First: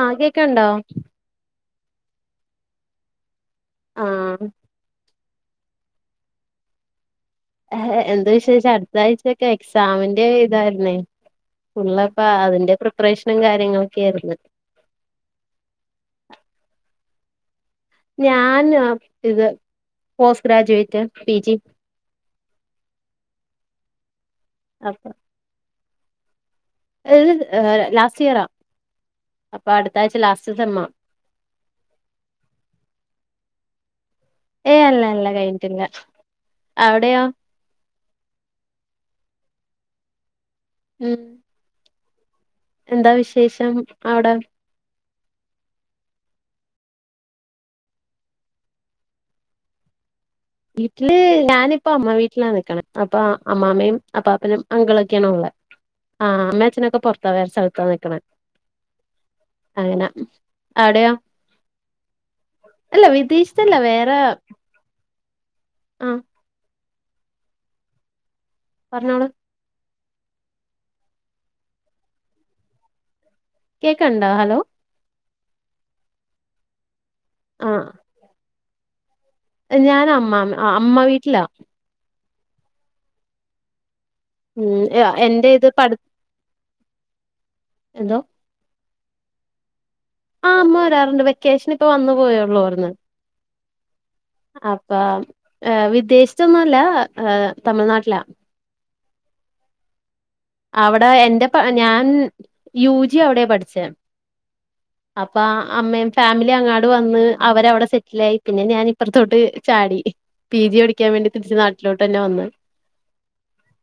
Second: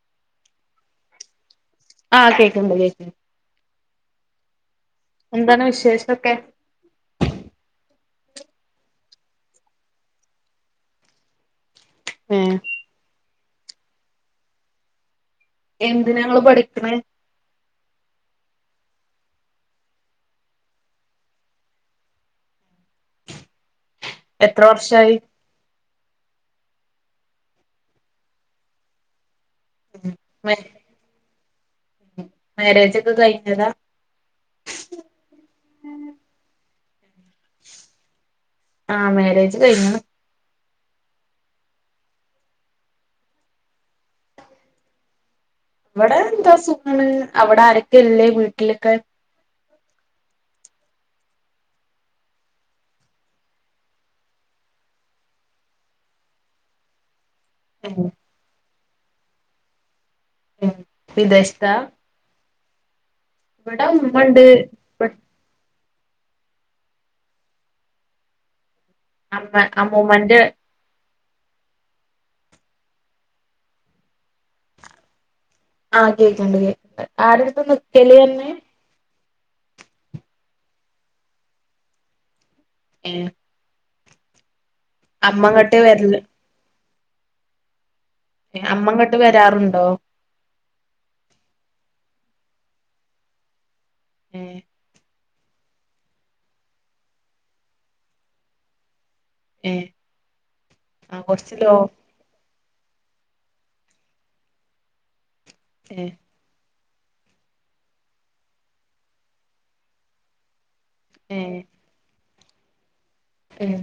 ആഹ് കേക്കണണ്ടോ? ആഹ് കേക്കിണ്ട് കേക്കിണ്ട്. ആഹ് എന്താണ് വിശേഷൊക്കെ? എന്ത്‌ വിശേഷം അടുത്താഴ്ച്ചയൊക്കെ എക്സാമിന്റെ ഇതായിരുന്നേ ഫുള്ളപ്പോ ഏഹ് അതിന്റെ പ്രിപ്പറേഷ നും കാര്യങ്ങളൊക്കൊയിരുന്നു. എന്തിനനാ ഇങ്ങള് പഠിക്കണേ? ഞാൻ ഇത് പോസ്റ്റ് ഗ്രാജുവേറ്റ് പിജി. എത്ര അപ്പ വർഷായി? ഇത് ലാസ്റ്റ് ഇയറാ. അപ്പോ അടുത്താഴ്ച ലാസ്റ്റ് സെമ്മാ. മാരേജോക്കെ കഴിഞ്ഞതാ ഏയ് അല്ല അല്ല കഴിഞ്ഞിട്ടില്ല അവിടെയോ ആ മാരേജ് കഴിഞ്ഞ ഉം എന്താ വിശേഷം അവിടെ ഇവിടെ എന്താ സുഖാണ് അവിടെ ആരൊക്കെ ഇല്ലേ വീട്ടിലൊക്കെ വീട്ടില് ഞാനിപ്പൊ അമ്മ വീട്ടിലാ നിക്കണെ അപ്പൊ അമ്മാമ്മയും അപ്പാപ്പനും അങ്കിളൊക്കെയാണ് ഉള്ളേ ആ അമ്മേ അച്ഛനൊക്കെ പുറത് ത്ത വേറെ സ്ഥലത്താ ഉം നിക്കണേ അങ്ങന ഉം വിദേശത്താ അല്ല വിദേശത്തല്ല ഇവടെ വേറെ ഉമ്മണ്ട് ആ പറഞ്ഞോളൂ ആമ്മ ആം മ്മുമെൻ്റെ കേക്കണ്ടാ ഹലോ ആഹ് കേക്കണ്ട് കേൾക്ക ആര്ഡ്ത്തിന്ന നിക്കല് [unintelligible] ഞാന് അമ്മമ്മ അമ്മ വീട്ടിലാ ഏ ഉം എന്റെ ഇത് പഠ വര്ല് എന്തോ അമ്മങ്ങോട്ട് വരാറുണ്ടോ ആഹ് അമ്മ വരാറുണ്ട് വെക്കേഷനിപ്പ വന്നു പോയേയുള്ളു ഇവിടുന്ന് ഏഹ് അപ്പം ഏ വിദേശത്തൊന്നും അല്ല ഏ തമിഴ്നാട്ടിലാ ഏ അവിടെ എന്റപ്പാ ഞാൻ യു ജി അവിടെയാ പഠിച്ചേ അപ്പ ഏഹ് അമ്മയും ഫാമിലിയും അങ്ങ അവടെ വന്ന് അവരവിടെ സെറ്റിലായി പിന്നെ ഞാൻ ഇപ്പറത്തോട്ട് ചാടി പിജി പ പഠിക്കാൻ വേണ്ടി തിരി നാട്ടി ലടതന്ന വന്ന് ഉം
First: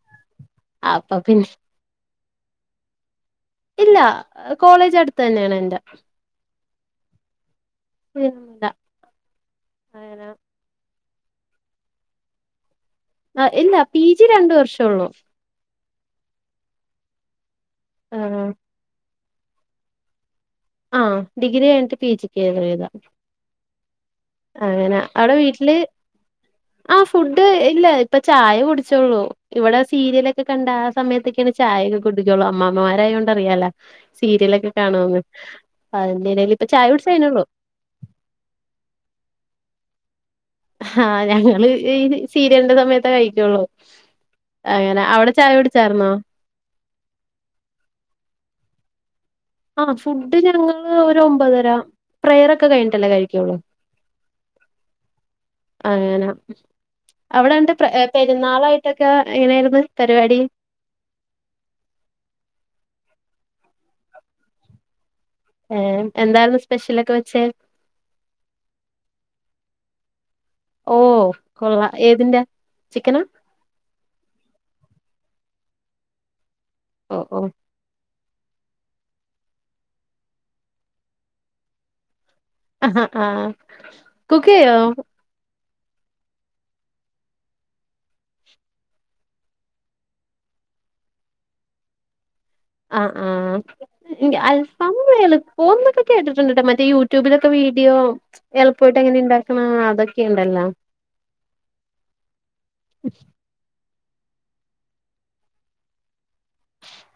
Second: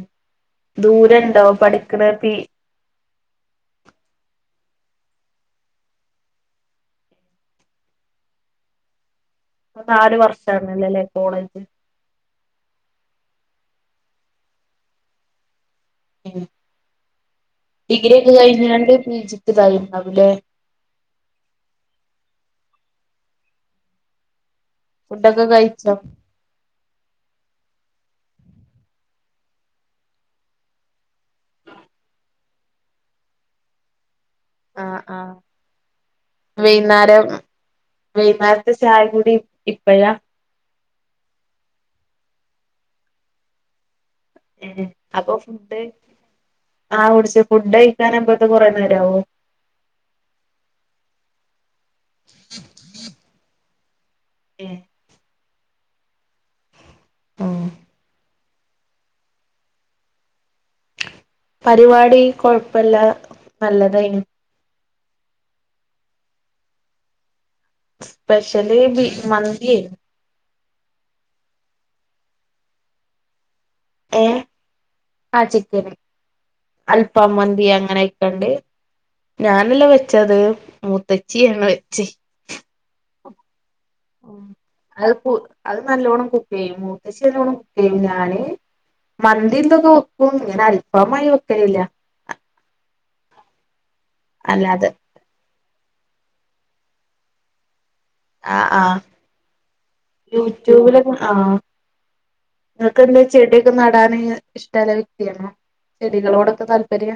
അപ്പൊ ദൂരം ഉണ്ടോ പിന്നെ പഠി [unintelligible] ഇല്ല കോളേജ് അടുത്ത് തന്നെയാണ് എന്റെ പിന്നെ ഇപ്പം നാലു വർഷാണല്ലല്ലേ കോളേജ് ആ ഇല്ല പി ജി രണ്ടു വർഷേ ഉള്ളൂ ഉമ് ഡിഗ്രി ഒക്കെ ആഹ് കഴിഞ്ഞോണ്ട് പി ജി [unintelligible] ആ ഡിഗ്രി കഴിഞ്ഞിട്ട് പിജിക്ക്‌ [unintelligible] അങ്ങനെ അവിടെ ഫുഡൊക്കെ വീട്ടില് കഴിച്ചോ ആഹ് ഫുഡ്‌ ഇല്ല ഇപ്പ ചായ കുടിച്ചേയുള്ളു ഇവിടെ സീരിയൽ ഒക്കെ കണ്ട് ആ സമയത്തൊക്കെയാണ് ചായയൊക്കെ കുടിക്കയുള്ളു അമ്മാമ്മമാരായൊണ്ട് അറിയാലോ സീരിയലൊക്കെ കാണുവോ [unintelligible] വൈകുന്നേരം വൈകുന്നേരത്തെ ചായ കൂടി ഇപ്പഴാ ആഹ് ഞങ്ങള് ഈ സീരിയലിന്റെ സമയത്തെ കഴിക്കയുള്ളു ഏഹ് അങ്ങനെ അവിടെ അപ്പൊ ചായ ഫുഡ് കുടിച്ചാരുന്നോ ആഹ് കുടിച്ച് ഫുഡ് കഴിക്കാറാവുമ്പഴ്ത്തെ കുറേ നേരാവും ആഹ് ഫുഡ് ഞങ്ങള് ഒരു ഒമ്പതര പ്രയർ ഒക്കെ കഴിഞ്ഞിട്ടല്ലേ കഴിക്കയുള്ളൂ ഏയ് അങ്ങനെ ആഹ് അവിടെന്ത്‌ [unintelligible] പേരുന്നാളായിട്ടൊക്കെ എങ്ങനെയായിരുന്നു പരിപാടി പരുപാടി കൊഴപ്പമില്ല നല്ലതായിരുന്നു ഏയ് എന്തായിരുന്നു സ്പെഷ്യലൊക്കെ വെച്ചേ സ്പെഷ്യല് ബീഫ് മന്തിയായിരുന്നു ഓ കൊള്ളാം ഏതിന്റെ ചിക്കന ഏ ആ ചിക്കന് ഓ ഓ അൽഫാംമന്തി അങ്ങനെ കണ്ട് ഞാനല്ല വെച്ചത് മൂത്തച്ചിയാണ് വെച്ച ഹഹഹ അത് പോ അത് നല്ലോണ്ണം കുക്ക് ചെയ്യും മുത്തച്ചി നല്ലോണം കുക്ക് ചെയ്യും ഞാന് മന്തിയൊക്കൊ വെക്കും ഇങ്ങനെ അൽഫമായി വെക്കലില്ല. ആഹ് ആഹ് അല്ലാതെ അൽഫാം എളുപ്പോ ന്നൊക്കെ കേട്ടിട്ട് ഉണ്ട് കേട്ടോ മറ്റ യൂട്യൂബിലൊക്കെ വീ ആ ആ അതൊക്കെ ഉണ്ടല്ലോ യൂട്യൂബിലൊ ആനിങ്ങക്ക് എന്താ ചെടിയക്കെ ന ടാന് ഇഷ്ടള്ള വ്യക്തിയണോ ചെടികളോടൊക്കെ താല്പര്യ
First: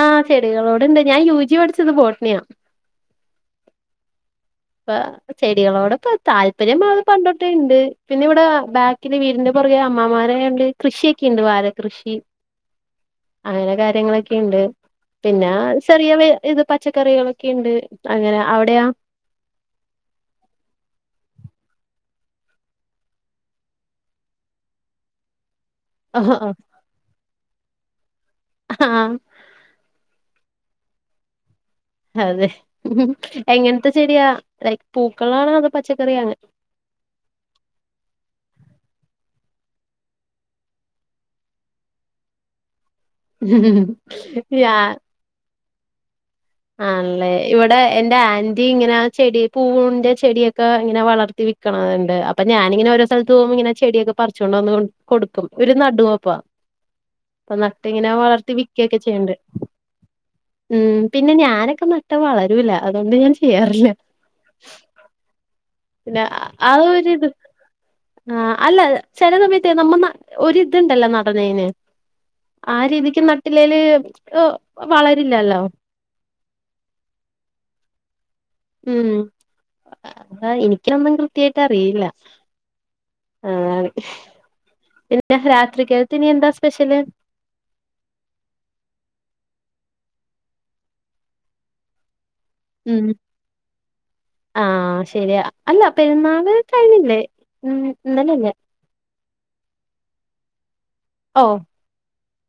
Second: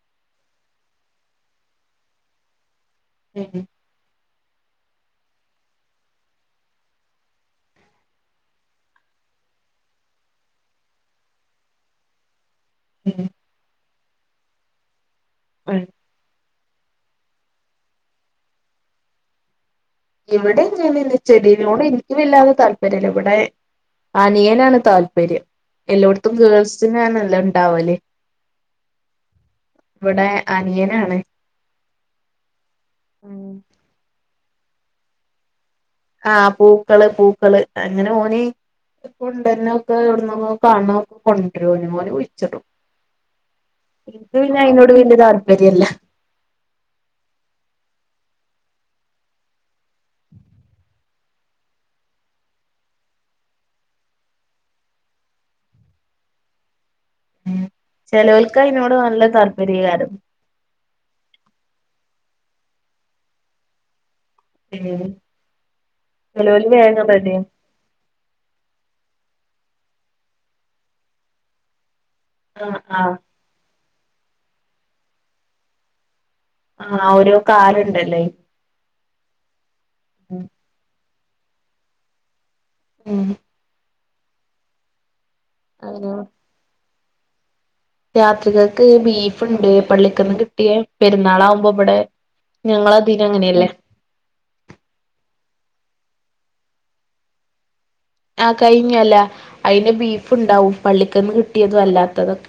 ആ ചെടികളോട്ണ്ട് ഞാൻ യുജി പഠിച്ചത് ബോട്ടണിയാ ഉം ഇപ്പ ചെടികളോടെ ഇപ്പ താല്പര്യംത് പണ്ടൊട്ടുണ്ട് പിന്നെ ഇവിടെ ബാക്കില് വീടിന്റെ പുറകെ അമ്മാരണ്ട് കൃഷിയൊക്കെണ്ട് വാഴ കൃഷി അങ്ങനെ ക ര്യങ്ങളൊക്കെ ഉണ്ട്. പിന്നെ ചെറിയ വേ ഇത് പച്ചക്കറികളൊക്കെ ഉണ്ട് അങ്ങനെ അവിടെയാ ഇവിടെങ്ങൻ ചെടികളോട് എനിക്ക് വല്ലാത താല്പര്യംല്ല ഇവിടെ അനിയനാണ് താല്പര്യം. എല്ലായിടത്തും ഗേൾസിനാണല്ലാ ഉണ്ടാവല് അഹ ആ ഇവിടെ അനിയനാണ്. അതെ എങ്ങനത്തെ ചെടിയാ തൈ പൂക്കളാണ അതാ ആ പൂക്കള് പൂക്കള് അങ്ങനെ ഓന് ഇപ്പണ്ടന്നെ ഒക്കെ എവിടന്ന് കാണ ഒക്കെ കൊണ്ടറും വിച്ചിട്ടും യാ ശരിയല്ല. ആണല്ലേ ഇവിടെ എന്റെ ആന്റി ഇങ്ങനെ ചെടി പൂവിന്റെ ചെടിയൊക്കെ ഇങ്ങനെ വളർത്തി വിക്കണണ്ട് അപ്പൊ ഞാനിങ്ങനെ ഓരോ സ്ഥലത്ത് പോ ഇങ്ങനെ ചെടിയൊക്കെ പറിച്ചുണ്ട വന്ന് കൊടുക്കും ഓരു നടുപ്പാ അപ്പ നട്ട ഇങ്ങനെ വളർത്തി ചെലോൽക്ക് അയിനോട് വിക്കൊക്കെ നല്ല ചെയ്യണ്ട് താല്പര്യയ്ക്കാരം ഉം പിന്നെ ഞാനൊക്കെ നട്ട വളരൂല്ല അതുകൊണ്ട് ഞാൻ ചെയ്യാറില്ല. പിന്നെ ചെലോല് ആ വേഗം ഒര്ത് റെഡിയാവും ആ അല്ല ചെല സമ നമ്മ ന ഒരിതുണ്ടല്ലോ നടനേന് ആ ആഹ് ആഹ് രീതിക്ക് നട്ടില്ലേല് വളരില്ലല്ലോ ആഹ ഒരു കാരുണ്ടല്ലേ ഉം എനിക്ക എന്തെങ്കിൽ റ്റിയായിട്ട് അറിയില്ല. ആഹ ഞാൻ രാത്രി കേൾത്തീനി എന്താ സ്പെഷ്യല് രാത്രികൾക്ക് ബീഫ്ുണ്ട് പള്ളിക്കൊന്ന് കിട്ടിയ പെരുന്നാൾാാവുമ്പോ ഇവിടെ ഉം ആഹ് ശരിയാ അല്ല പെരുന്നാള് കഴഞ്ഞില്ലേ ഉ ആഹ കഴിഞ്ഞല്ല അയിന് ബീഫ് ഉണ്ടാവും പള്ളിക്കന്ന് ഓ കിട്ടിയതും അല്ലാത്തതൊക്കെ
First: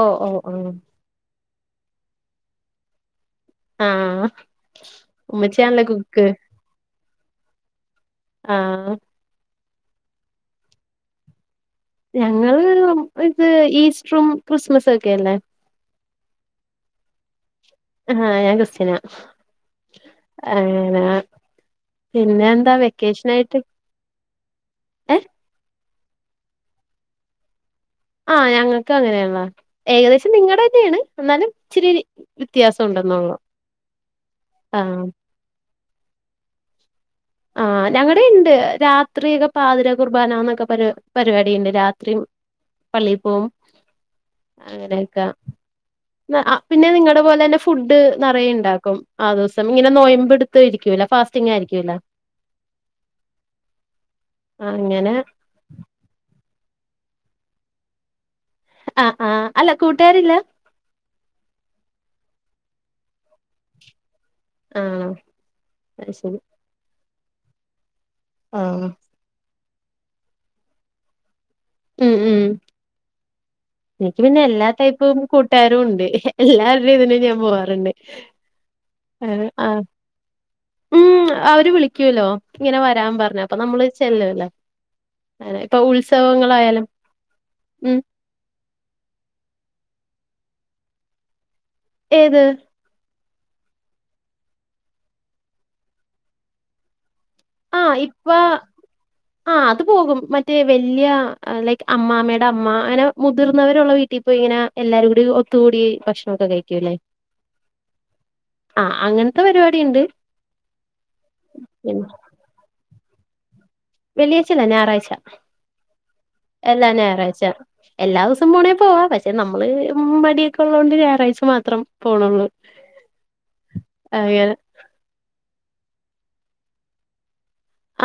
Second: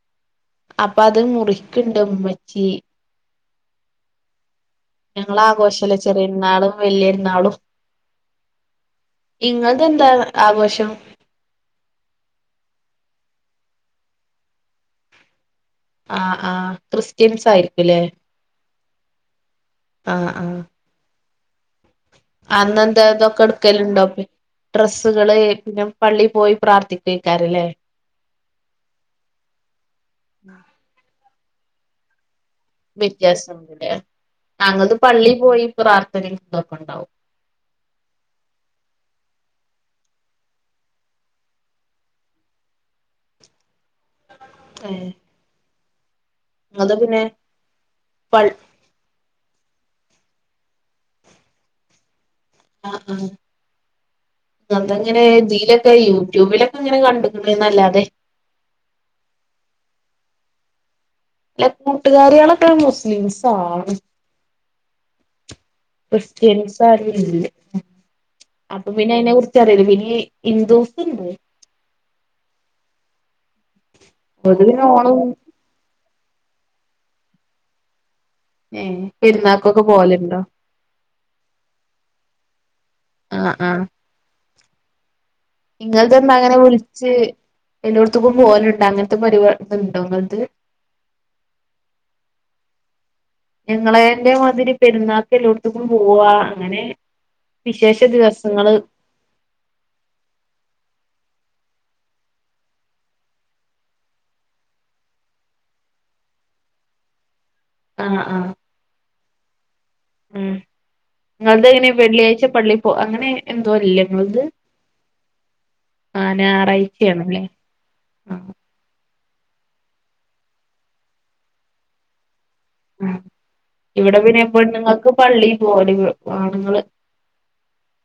ഓ ഓ ഓ അപ്പൊ അത് മുറി കിണ്ടമ്മച്ചി ആ ഞങ്ങള ഉമ്മച്ചിയാണല്ലേ ആഘോഷല്ല കുക്ക് ചെറിയ നാളും വലിയ നാളും ആഹ നിങ്ങതെന്താ ആഘോഷം ഞങ്ങള് ഇത് ഈസ്റ്ററും ക്രിസ്മസും ഒക്കെല്ലേ ആ ആ ക്രിസ്ത്യൻസ് ആയിരിക്കും ആഹ ാഗസ്ിനാ ആഹ അന്നെന്തതൊക്കെ എടുക്കലുണ്ടോ ഏ ഡ്രെസ്സുകള് പിും പള്ളി പോയി പ്രാർത്ഥിക്കക്കാാരല്ലേ ആഹ ഞങ്ങൾക്ക് അങ്ങനെയുള്ള ഏകദേശം നിങ്ങളുടെ തന്നെയാണ് എന്നാലും ശരിരി വ്യത്യാസംടെ താങ്കൾത് ആഹ് പള്ളി പോയി ർ തപ്പണ്ടാവ ആഹ ഞങ്ങളടെ ഉണ്ട് രാത്രിയൊക്കെ പാതിര കുർബാനന്നൊക്കെ പരി പരിപാടി ഉണ്ട് രാത്രി പള്ളിയിൽ പോകവും ഏഹ് അങ്ങനെയൊക്കെ പിന്നെ നിങ്ങളുടെ പോലെ തന്നെ ഫുഡ് പൾ നിറയെ ഉണ്ടാക്കും ആ ദ ഇനെ നോയമ്പ്ടുത്ത ആരിക്കൂല്ല ഫാസ്റ്റിംഗ ആയിരിക്കൂല്ല ആ ആ അങ്ങനെ അന്തെങ്ങനെ ഇതിലൊക്കെ യൂട്യൂബിലൊക്കെ അങ്ങനെ കണ്ട് [unintelligible] ന്നല്ലാതെ ആ ആ അല്ല കൂട്ടുകാരില്ല അല്ല കൂട്ടുകാരിയാളോക്കെ മുസ്ലിംസ് ആണ് ആണോ അത് ശരി ക്രിസ്ത്യൻസ് [unintelligible] അപ്പൊ ആഹ് പിന്നെ അയ്നെകുറി ക്കറിയില്ല ഹിന്ദുസുണ്ട് ഉം ഉം എനിക്ക് പിന്നെ ഓല് എല്ലാ ടൈപ്പും ഓണം കൂട്ടുകാരും ഉണ്ട് എല്ലാ [unintelligible] ഇതിന് ഞാൻ പോവാറുണ്ട് ഏഹ് ആ പെരുന്നാക്കൊക്കെ പോവലുണ്ടോ ഉം അവര് വിളിക്കൂല്ലോ ഇങ്ങനെ വരാൻ പറഞ്ഞു ആഹ് അപ്പൊ ആഹ് നമ്മള് ചെല്ലൂല്ലേ ഇപ്പൊ ഇങ്ങൾതെന്താ ഉത്സവങ്ങ അങ്ങനെ വിളിച്ച് എല്ലോട്ത്ക്കും പോകല്ണ്ട് അങ്ങനത്തെ പരിവ ണ്ടോങ്ങൾത് ഏത് ഞങ്ങളെന്റെ മാതിരി പെരുന്നാൾക്ക് എല്ലോട്ത്തക്കും പോവാ അങ്ങനെ ആ വിശേഷ ഇപ്പ ദിവസങ്ങള് ആ അത് പോകും മറ്റേ വല്ല്യ ലൈക്ക് അമ്മാമ്മയുടെ അമ്മ അങ്ങനെ മുതിർന്നവരുള്ള വീട്ടിൽപോയി ഇങ്ങനെ എല്ലാരും കൂടി ഒത്തുകൂടി ഭക്ഷണൊക്കെ കഴിക്കൂല്ലേ ആഹ് ആഹ് ആ അങ്ങ ത പരിപടി ഉം ഇങ്ങൾതെങ്ങനെ വെള്ളിയാഴച്ച പള്ളി പോ അങ്ങനെ എന്തോ അല്ലേ ഇങ്ങൾത് വെള്ളിയാഴ്ല്ല ഞായറാഴ്ച ആഹ് എല്ലാ ഞായറാഴ്ച ഞായറാഴ്ചയാണല്ലേ എല്ലാ ദിവസം ആഹ് പോണേ പോവാ പ ക്ഷെ നമ്മള് മടിയൊക്കെ ഉള്ളത കൊണ്ട് ഞായറാഴ്ച മാത്രം പോണുള്ളൂ ഇവിടെ അങ്ങനെ പിന്നെപെണ്ണുങ്ങൾക്ക് പള്ളി പോവ ആണുങ്ങൾ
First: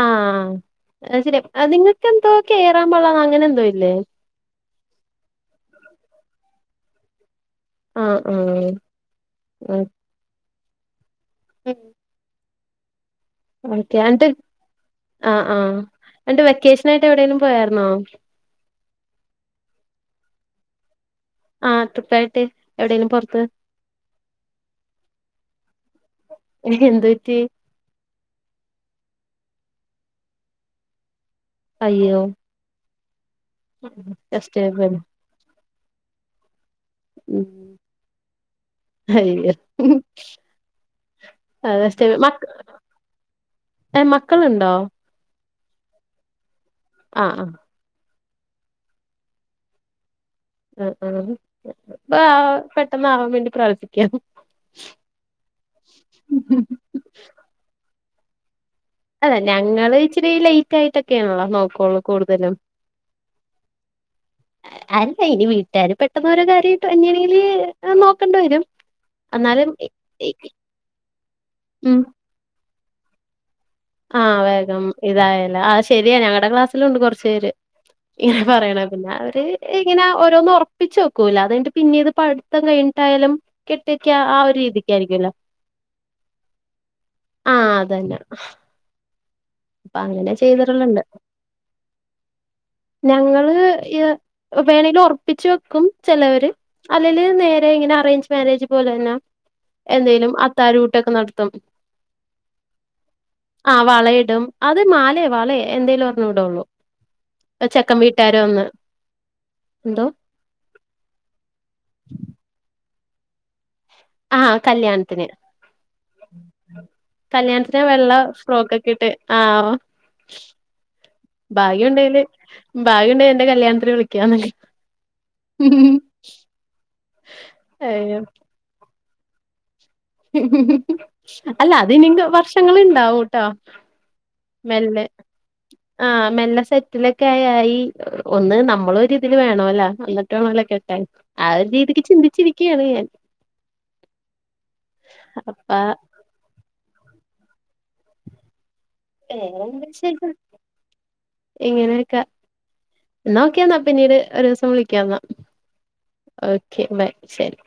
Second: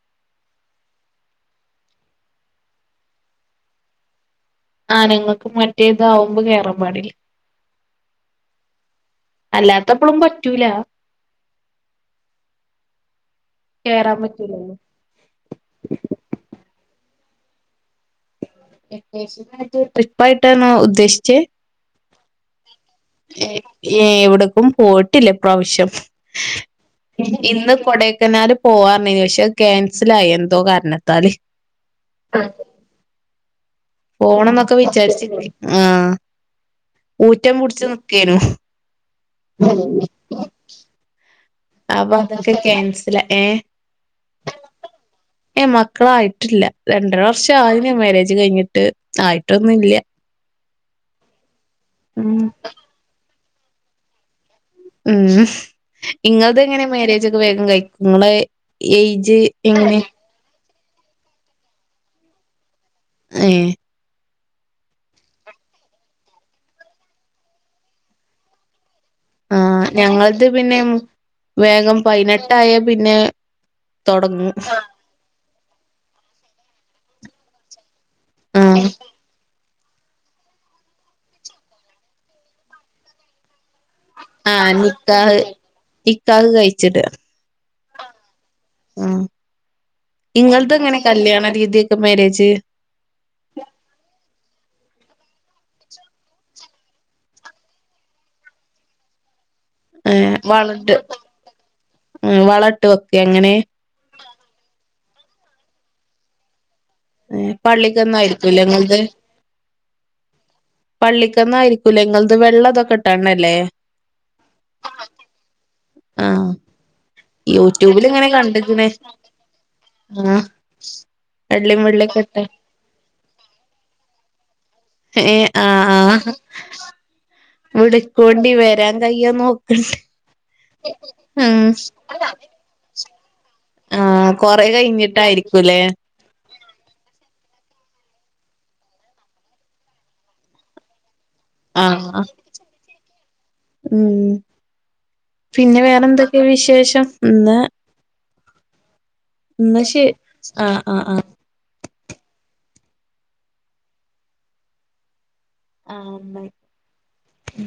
ആഹ നിങ്ങൾക്കെന്തോ കേറാൻ പാടില്ല അങ്ങനെ എന്തോ ഇല്ലേ ആ ഞങ്ങൾക്ക് മറ്റേതാവുമ്പോ കേയറൻ പാടില്ല ആ ആ ഉം റ്റൂല ഉം ഓക്കെ കേറാൻ ന്നിട്ട് പറ്റൂല ആ ആ എന്നിട്ട് വെക്കേഷൻ ആയിട്ട് എവിടേലും പോയരുന്നോ വെക്കേഷനായിട്ട് ട്രിപ്പായിട്ടണോ ഉദ്ദേശി ആ ട്രിപ്പായി ട്ടേ ഏ എവിടക്കും പോയിട്ടില്ലേ ഈ പ്രാവശ്യം എന്ത് പറ്റി ഇന്ന് കൊട ക്കനാൽ പോവപറഞ്ഞിനി പക്ഷെ അത് ക്യാൻസൽ ആയി എന്തോ കാരണത്താല് അയ്യോ പോണം ഫസ്റ്റ് എന്നൊക്കെ ടൈം. വിചാരിച്ചി ആഹ ഊറ്റം പിടിച്ച ക്കുന അയ്യോ അതേ മ ഏ മക്കളുണ്ടോ ഏ മക്കളായിട്ടില്ല രണ്ടര ആ ആ വർഷം ആയി മേരേജ് കഴിഞ്ഞിട്ട് ആയിട്ടൊന്നും ഇല്ല അ ആ പെട്ടെന്ന് ആവാൻ വേണ്ടി പ്രാർത്തിക്കാം ഉം ഇങ്ങത് എങ്ങനെ മാരേജ ഒക്കെ വേഗം കഴിക്കും നിങ്ങെ ഏജ് എങ്ങനെ കായിട്ടൊക്കെയാണള്ളോ നോക്കുള്ളൂ കൂടുതലും ഏ അല്ല ഇനി വീട്ടുകാര് പെട്ടെന്നോരോ കാര്യമായിട്ടും എങ്ങാണെങ്കില് നോക്കണ്ട വരും എന്നാലും ആഹ ഇ- ഞങ്ങളത് ഇ- പിന്നെ വേഗം പതിനെട്ടായ പിന്നെ ആഹ തൊടങ്ങും വേഗം ഇതായ അ ശരിയ ഞങ്ങളടെ ക്ലാസ്സിലുണ്ട് കുറച്ച പേര് ഇങ്ങനെ പറയണ ആഹ് പിന്നെ അവര് ഇങ്ങനെ ഓരോന്നും ഉറപ്പിച്ച് വെക്കൂല്ല അത കഴിഞ്ഞിട്ട് പിന്നീടു ഇത് പഠിത്തം കഴിഞ്ഞിട്ടായാലും കെട്ടിക്ക ആഹ് ഒരു ആഹ രീതിക്കായിരിക്കുവല്ലോ നിക്കാഹ് നിക്കാഹ് കഴിച്ചിട്ട ആഹ് അതന്നെ ആഹ അപ്പൊ അങ്ങനെ ചെയ്തിള്ളുണ്ട് രീതിയൊക്കെ മാരേജ് ഞങ്ങള് വേണെലും ഉറപ്പിച്ച് വെക്കും ചിലവര് അല്ലെലു നേരെ ഇങ്ങനെ അറേഞ്ച് മാരേജ് പോലെ തന്നെ എന്തേലും ഏർ വളട്ട് അത്താഴൂട്ടൊക്കെ നടത്തും ഉ വളട്ട് ഒക്കെ എങ്ങനെ മാലയേ വളയെ എന്തേലും ഒരെണ്ണം ഇടോള്ളൂ. ഏ പള്ളിക്ക്ന്നായിരിക്കൂല്ല നിങ്ങൾത്. എന്തോ? പള്ളിക്കന്ന് ആയിരിക്കൂലെ നിങ്ങൾത് വെള്ള ഇതൊക്കെ ഇട്ടണല്ലേ. ആ കല്യാണത്തിന്, ആഹ് കല്യാണത്തിന് യൂട്യൂബിൽ വെള്ള ഇങ്ങനെ ഫ്രോക്ക് കണ്ട്ക്ക്ണ് ഒക്കെ ഇട്ട് ആ ആഹ് വെള്ളിം ഭാഗ്യ ഉണ്ടെല് വെള്ളൊക്കെ ഇട്ട് ഭാഗ്യയുണ്ട എന്റെ കല്യാണത്തിന് വിളിക്കാമ ഏ ആ ആ അയ്യോ [unintelligible] വരാൻ. [unintelligible] ഉം അല്ല അതിനിയും വർഷങ്ങൾ ഇണ്ടാവും. ട്ടാ. ആ കൊറെ കഴിഞ്ഞിട്ടായിരിക്കൂ ല്ലെ ആഹ് മെല്ലെ സെറ്റിലൊക്കെ ആയി ഒന്ന് നമ്മള് ഒരു രിതിൽ വേണല്ലാ അന്നിട്ട് വേണലാക്കെട്ടാ ആ ഉ അപ്പ പിന്നെ വേറെന്തൊക്കെയാ വിശേഷം പിന്നെ എന്ന വേറെന്താ ശെ ശരി ആ ആ ആ ഇങ്ങനെയൊക്കെ എന്നാ ഓക്കെയന്നാ പിന്നീട് ഒരു ദിവസം വിളിക്കന്നാ. ആഹ് ബൈ. ഓക്കെ ബൈ ശരി